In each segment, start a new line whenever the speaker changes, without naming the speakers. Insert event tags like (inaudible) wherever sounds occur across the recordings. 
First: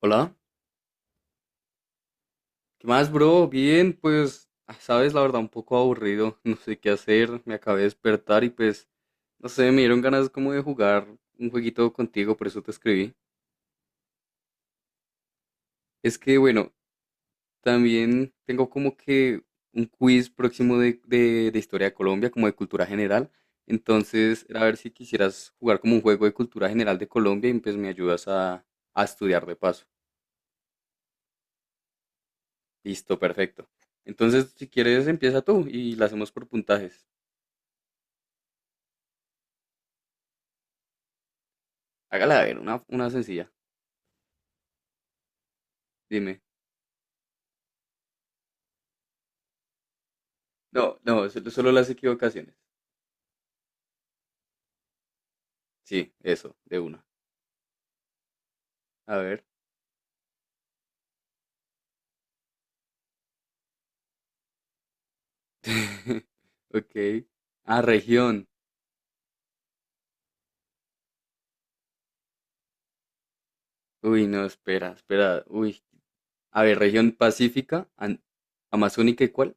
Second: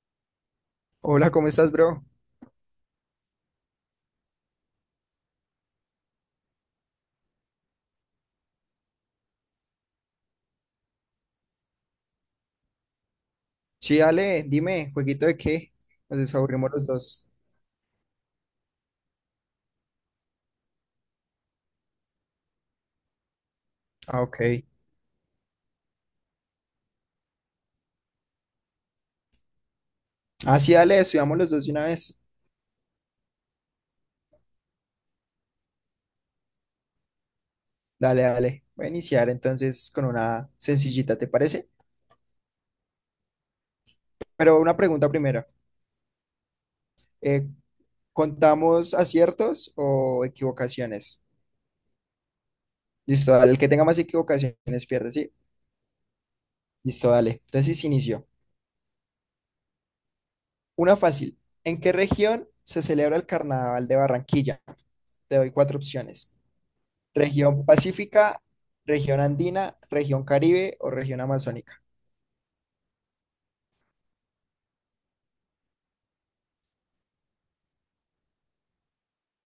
Hola,
Hola, ¿cómo estás, bro?
¿qué más, bro? Bien, pues, sabes, la verdad, un poco aburrido, (laughs) no sé qué hacer, me acabé de despertar y pues, no sé, me dieron ganas como de jugar un jueguito contigo, por eso te escribí.
Sí, dale, dime, ¿jueguito de qué?
Es
Nos
que,
desaburrimos
bueno,
los dos.
también tengo como que un quiz próximo de historia de Colombia, como de cultura general,
Ah, ok.
entonces, era a ver si quisieras jugar como un juego de cultura general de Colombia y pues me ayudas a estudiar de paso.
Ah, sí, dale, estudiamos los dos de una vez.
Listo, perfecto. Entonces, si quieres, empieza tú y la hacemos por puntajes.
Dale, dale. Voy a iniciar entonces con una sencillita, ¿te parece?
Hágala ver, una sencilla.
Pero una pregunta primero.
Dime.
Eh, ¿Contamos aciertos o
No,
equivocaciones?
no, solo las equivocaciones.
Listo, dale. El que tenga más equivocaciones pierde, ¿sí?
Sí, eso, de una.
Listo, dale. Entonces inicio.
A ver.
Una fácil. ¿En qué región se celebra el Carnaval de Barranquilla? Te doy cuatro
(laughs)
opciones.
Ok.
Región
Ah,
Pacífica,
región.
región andina, región Caribe o región amazónica.
Uy, no, espera, espera. Uy. A ver, región pacífica, amazónica y ¿cuál?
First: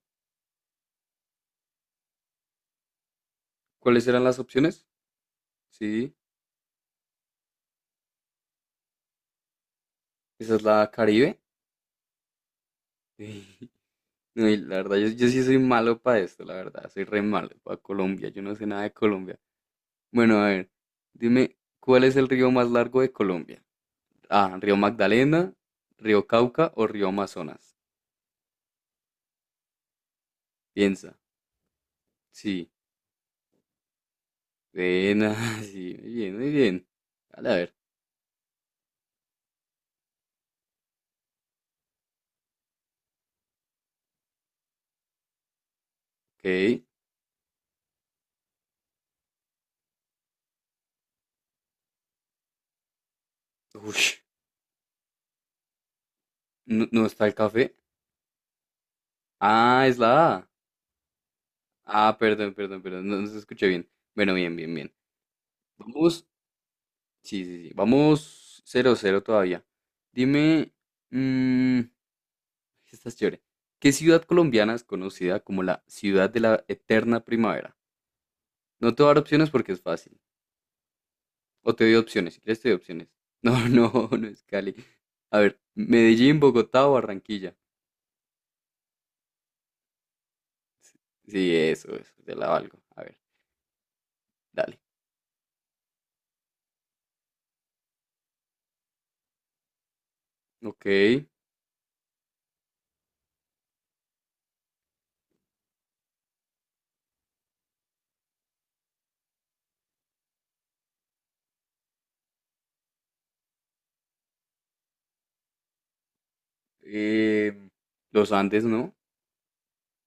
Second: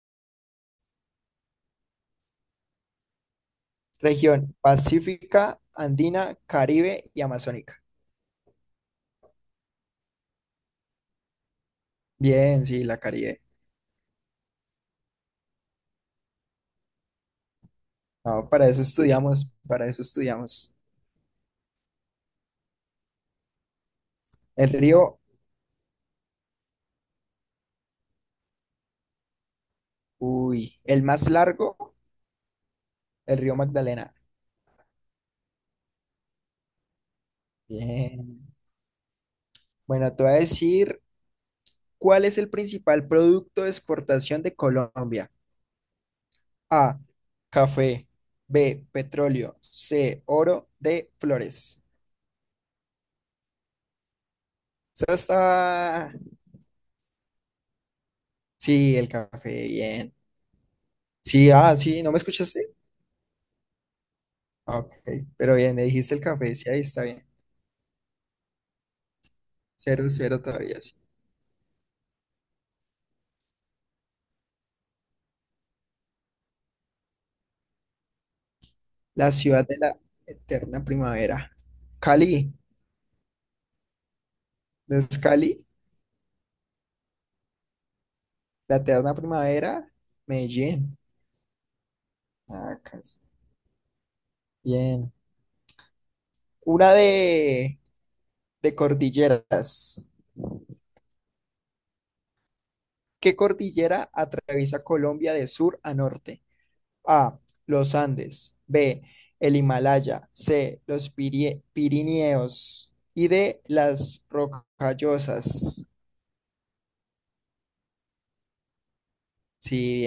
¿Cuáles eran las
Región
opciones?
Pacífica,
Sí,
andina, Caribe y amazónica.
esa es la Caribe. (laughs)
Bien, sí, la Caribe.
Sí. No, y la verdad, yo sí soy malo para esto, la verdad. Soy re malo para Colombia. Yo
No,
no sé
para eso
nada de Colombia.
estudiamos, para eso
Bueno, a ver,
estudiamos.
dime, ¿cuál es el río más largo de Colombia? A,
El
Río
río,
Magdalena, Río Cauca o Río Amazonas.
uy, el
Piensa.
más largo,
Sí.
el río Magdalena.
Buena, (laughs) sí, muy bien, muy bien. Dale, a ver.
Bien. Bueno, te voy a decir cuál es el principal producto de exportación de Colombia.
Ok.
A, café. B, petróleo. C, oro. D, flores.
Ush,
Esa está.
no, no está el café.
Sí, el café,
Ah, es la
bien.
A.
Sí, ah, sí, ¿no
Ah,
me
perdón,
escuchaste?
perdón, perdón. No, no se escuché bien. Bueno, bien, bien,
Ah,
bien.
ok, pero bien, me dijiste el
Vamos.
café, sí, ahí está bien.
Sí, sí, sí. Vamos. Cero, cero, todavía.
Cero, cero
Dime.
todavía, sí.
mm, esta es chévere. ¿Qué ciudad colombiana es conocida como la ciudad de la eterna primavera? No te voy a dar
La
opciones
ciudad
porque
de
es
la
fácil.
eterna primavera.
O te doy opciones, si
Cali,
quieres te doy opciones. No, (laughs) no, no es Cali.
¿no es
A ver,
Cali?
Medellín, Bogotá o Barranquilla.
La eterna primavera, Medellín.
Sí, eso, te la
Ah,
valgo. A ver,
casi.
dale.
Bien. Una de cordilleras.
Ok.
¿Qué cordillera atraviesa Colombia de sur a norte? A. Los Andes. B. El Himalaya. C. Los Pirineos. Y D. Las Rocallosas.
em, los Andes, ¿no?
Sí,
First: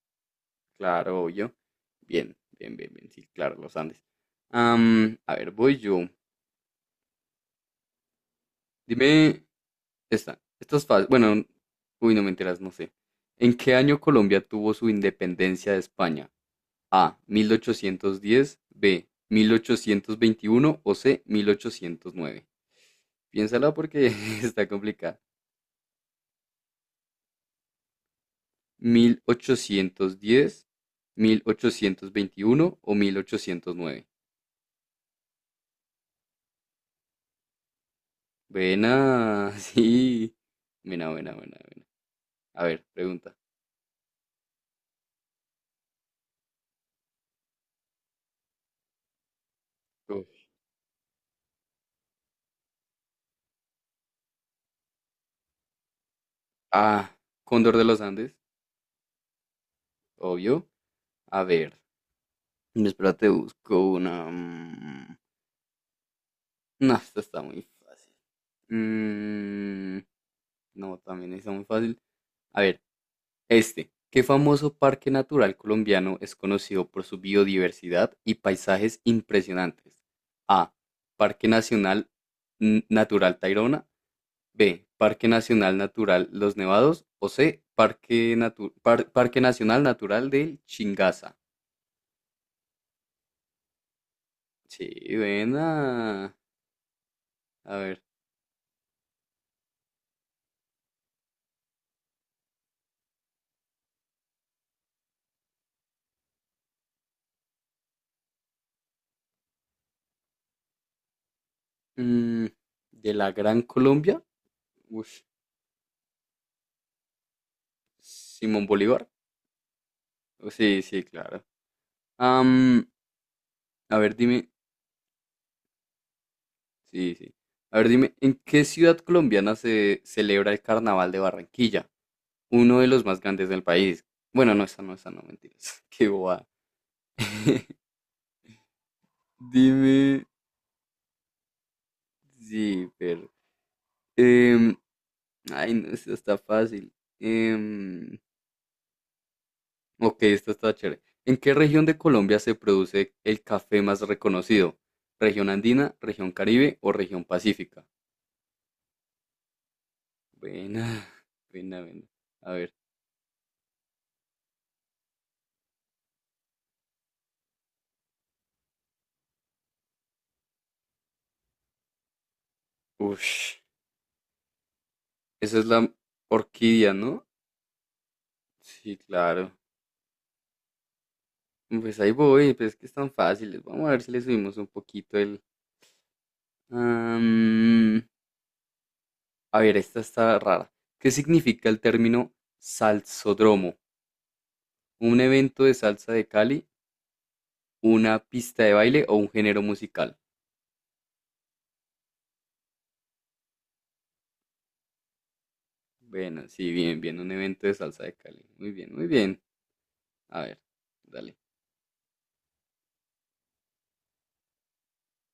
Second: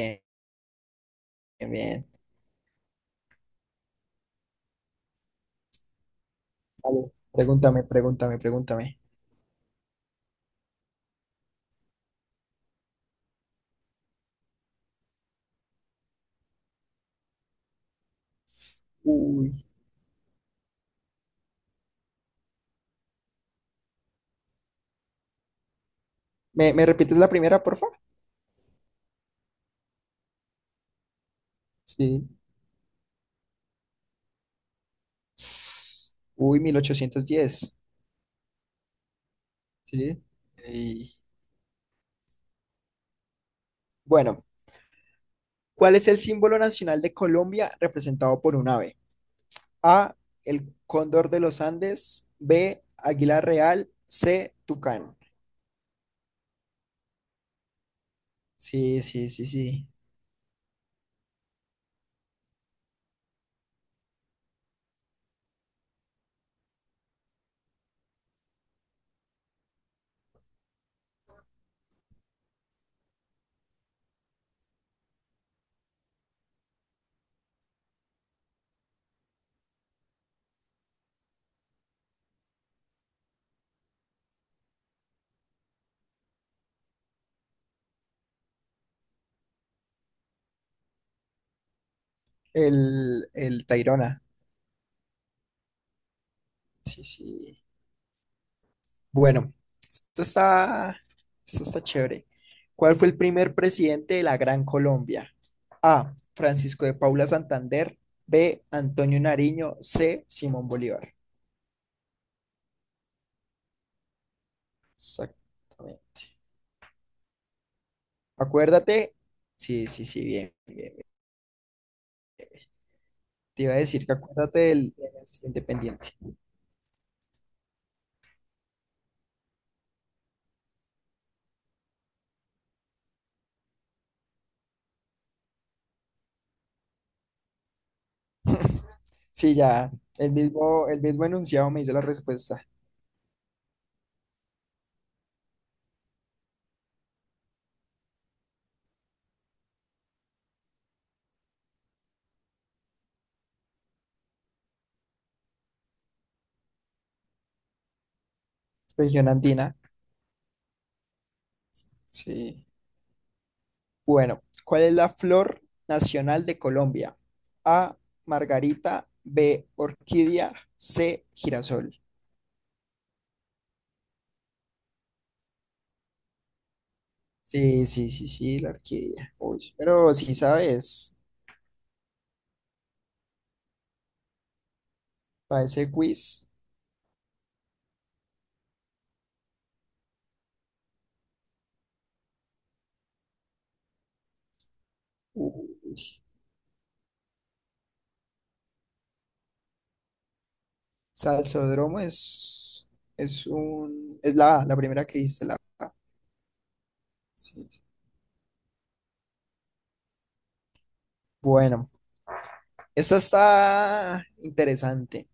Claro, yo.
bien, bien, bien.
Bien, bien, bien, bien. Sí, claro, los Andes. A ver, voy yo.
Vale, pregúntame, pregúntame, pregúntame.
Dime, esta es fácil. Bueno, uy, no me enteras, no sé. ¿En qué año Colombia tuvo su independencia de España? A. 1810. B.
Uy.
1821. O C. 1809. Piénsala porque (laughs) está complicada.
¿Me, me repites la primera, por favor?
1810, mil ochocientos
Sí.
veintiuno o 1809.
Uy, 1810.
Buena, (laughs)
Sí.
sí. Buena,
Y-
buena, buena, buena. A ver, pregunta.
bueno, ¿cuál es el símbolo nacional de Colombia representado por un ave? A,
Uf.
el cóndor de los Andes, B, águila real, C, tucán.
A. Cóndor de los Andes,
Sí, sí, sí, sí.
obvio. A ver. Espérate, busco una. No, esta está muy fácil. Mm, no, también está muy fácil. A ver. Este, ¿qué famoso parque natural colombiano es conocido por su biodiversidad y paisajes impresionantes? A. Parque Nacional Natural Tayrona. B. Parque Nacional Natural Los Nevados. O C. Parque, Parque Nacional Natural del Chingaza.
El Tayrona.
Sí, buena.
Sí, sí.
A ver.
Bueno, esto está, esto está chévere. ¿Cuál fue el primer presidente de la Gran Colombia? A. Francisco de Paula Santander. B. Antonio Nariño. C. Simón Bolívar.
mm, de la Gran Colombia. Ush,
Exactamente.
Simón Bolívar.
Acuérdate. Sí, sí, sí, bien,
Sí,
bien,
sí,
bien.
claro. Am,
Te iba a
a
decir que
ver, dime.
acuérdate del independiente.
Sí, sí. A ver, dime, ¿en qué ciudad colombiana se celebra el Carnaval de Barranquilla? Uno de los más grandes del país. Bueno, no, esa no, esa no, mentiras. (laughs) Qué boba. (laughs)
(laughs) Sí, ya.
Dime,
El mismo enunciado me dice la respuesta.
sí, pero... em, ay, no, esta está fácil. Em, ok, esta está chévere. ¿En qué región de Colombia se produce el café más reconocido? ¿Región andina, región Caribe o región pacífica?
Región andina.
Buena, (laughs) buena, buena. A
Sí.
ver.
Bueno, ¿cuál es la flor nacional de Colombia? A, margarita, B, orquídea, C, girasol.
Ush. Esa es la orquídea, ¿no?
Sí, sí, sí, sí, la
Sí,
orquídea.
claro.
Uy, pero si sabes,
Pues ahí voy, pues es que están fáciles. Vamos a ver si le subimos un poquito el...
para ese quiz,
Am, a ver, esta está rara. ¿Qué significa el término salsódromo? ¿Un evento de
uy,
salsa de Cali, una pista de baile o un género musical?
salsódromo es un, es la A, la primera que diste, la A.
Bueno, sí, bien, bien, un evento
Sí,
de
sí.
salsa de Cali. Muy bien, muy bien. A ver, dale.
Bueno, esta está interesante.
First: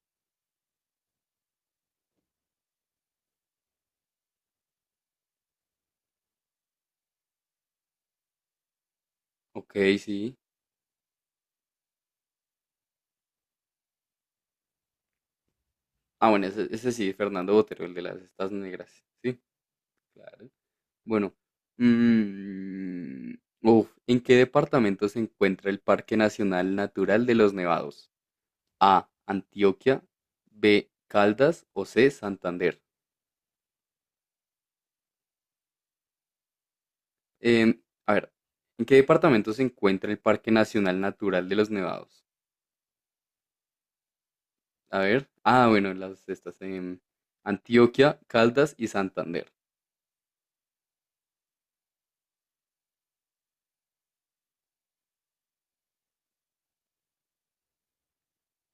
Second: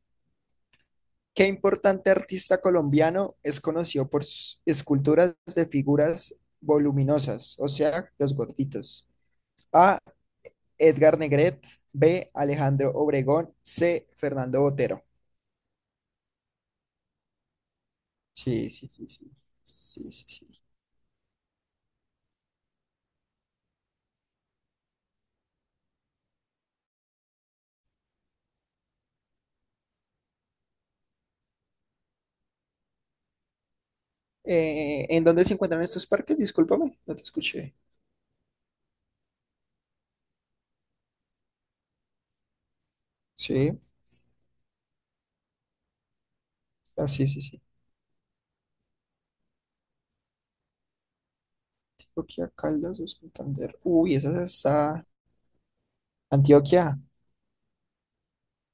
¿Qué importante artista colombiano es conocido por sus esculturas de figuras voluminosas, o sea, los gorditos?
Ok,
A.
sí.
Edgar Negret. B. Alejandro Obregón. C. Fernando Botero.
Ah, bueno, ese sí, Fernando Botero, el de las estas
Sí, sí,
negras.
sí, sí.
Sí,
Sí, sí, sí.
claro. Bueno, mm, uf, ¿en qué departamento se encuentra el Parque Nacional Natural de los Nevados? A, Antioquia, B, Caldas o C, Santander.
¿En dónde se encuentran estos parques? Discúlpame, no te
Em,
escuché.
a ver, ¿en qué departamento se encuentra el Parque Nacional Natural de los Nevados?
Sí,
A ver, ah, bueno, las estas en
ah, sí, sí, sí.
Antioquia, Caldas y Santander.
Antioquia, Caldas o Santander. Uy, esa está. Antioquia.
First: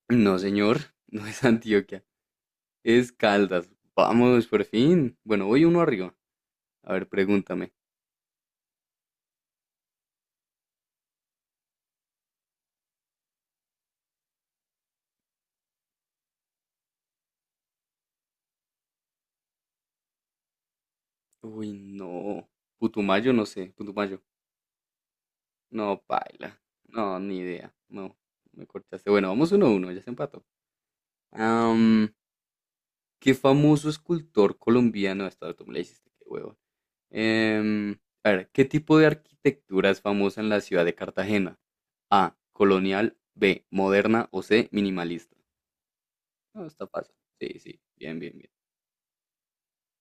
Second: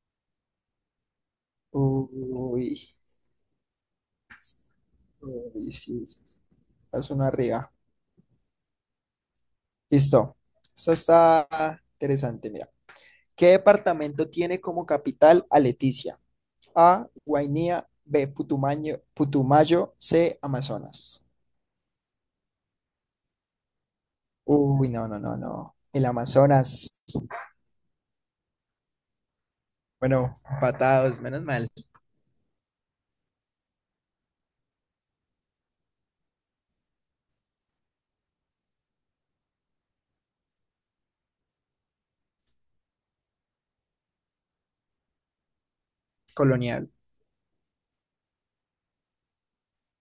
No, señor, (laughs) no es Antioquia,
Uy,
es Caldas. Vamos, por fin. Bueno, voy
uy,
uno
sí,
arriba.
sí, sí.
A
La
ver,
zona arriba.
pregúntame.
Listo. Esta está interesante, mira. ¿Qué departamento tiene como capital a Leticia? A, Guainía, B, Putumayo, C, Amazonas.
Uy, no. Putumayo, no sé. Putumayo.
Uy, no, no, no, no.
No,
El
paila.
Amazonas.
No, ni idea. No, me cortaste. Bueno, vamos uno a uno, ya se
Bueno,
empató.
patados, menos mal.
Am, ¿Qué famoso escultor colombiano? Esta tú me la hiciste, qué huevo. Em, a ver, ¿qué tipo de arquitectura es famosa en la ciudad de Cartagena? A, colonial, B, moderna o C, minimalista. No, está
Colonial.
fácil. Sí, sí, bien, bien, bien.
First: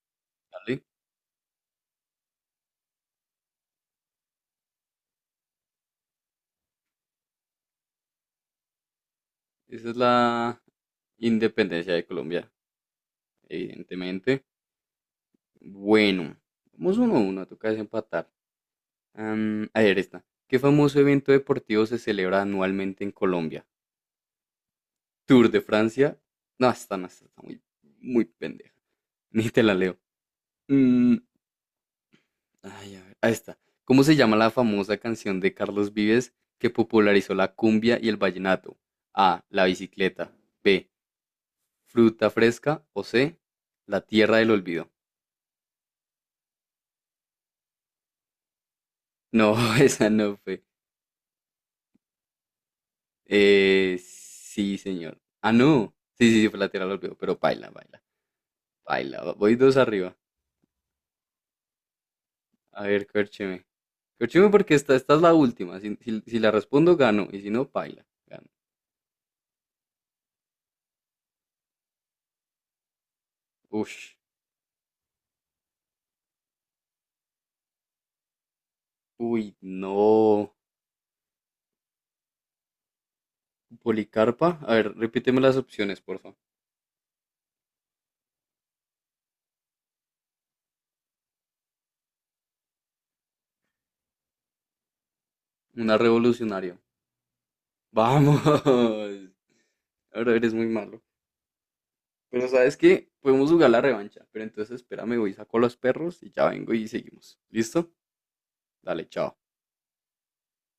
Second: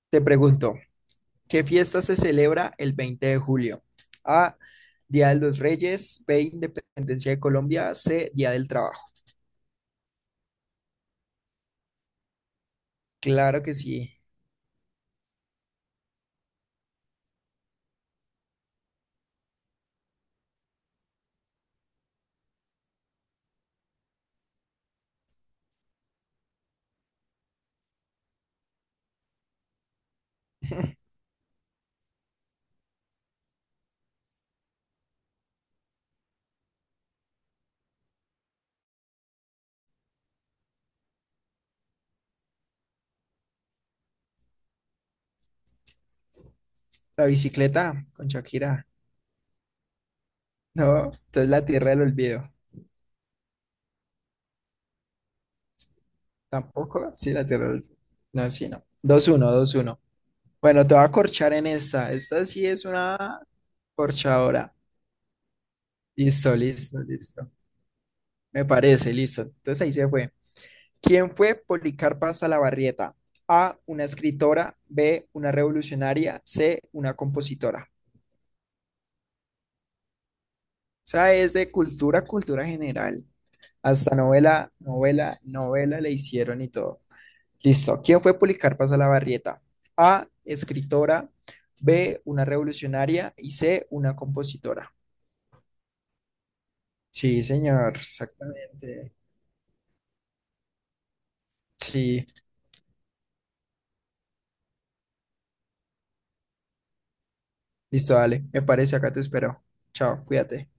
Te pregunto,
Dale.
¿qué fiesta se celebra el 20 de julio? A, Día de los Reyes, B, Independencia de Colombia, C, Día del Trabajo.
Esa es la independencia de Colombia,
Claro que sí.
evidentemente. Bueno, vamos uno a uno, toca desempatar. A ver, esta. ¿Qué famoso evento deportivo se celebra anualmente en Colombia? ¿Tour de Francia? No, esta no, esta está muy, muy pendeja. (laughs) Ni te la leo.
(laughs)
Mm, ay, a ver, ahí está. ¿Cómo se llama la famosa canción de Carlos Vives que popularizó la cumbia y el vallenato? A. La bicicleta. B. Fruta fresca. O C. La tierra del olvido.
La bicicleta con Shakira.
No, (laughs) esa no fue.
No, entonces la Tierra del Olvido.
Sí, señor. Ah, no. Sí, sí, sí, fue lateral
Tampoco,
olvidó,
sí,
pero
la Tierra
baila,
del Olvido.
baila,
No, sí, no. Dos
baila.
uno,
Voy
dos
dos
uno.
arriba.
Bueno, te voy a corchar en esta. Esta sí
A
es
ver,
una
córcheme. Córcheme
corchadora.
porque esta es la última. Si la
Listo,
respondo,
listo,
gano. Y
listo.
si no, baila, gano.
Me parece, listo. Entonces ahí se fue. ¿Quién fue Policarpa Salabarrieta? A, una
Ush.
escritora, B, una revolucionaria, C, una compositora.
Uy, no.
O sea, es de cultura, cultura general. Hasta
Policarpa.
novela,
A ver,
novela,
repíteme las
novela
opciones,
le
por favor.
hicieron y todo. Listo. ¿Quién fue Policarpa Salabarrieta? A, escritora, B, una revolucionaria y C, una compositora.
Una revolucionaria.
Sí, señor,
Vamos.
exactamente.
(laughs) Ahora eres muy malo.
Sí,
Pero sabes que podemos jugar la revancha. Pero entonces espérame, voy, saco a los perros y ya vengo y seguimos. ¿Listo?
listo, dale. Me parece,
Dale,
acá te
chao.
espero. Chao, cuídate.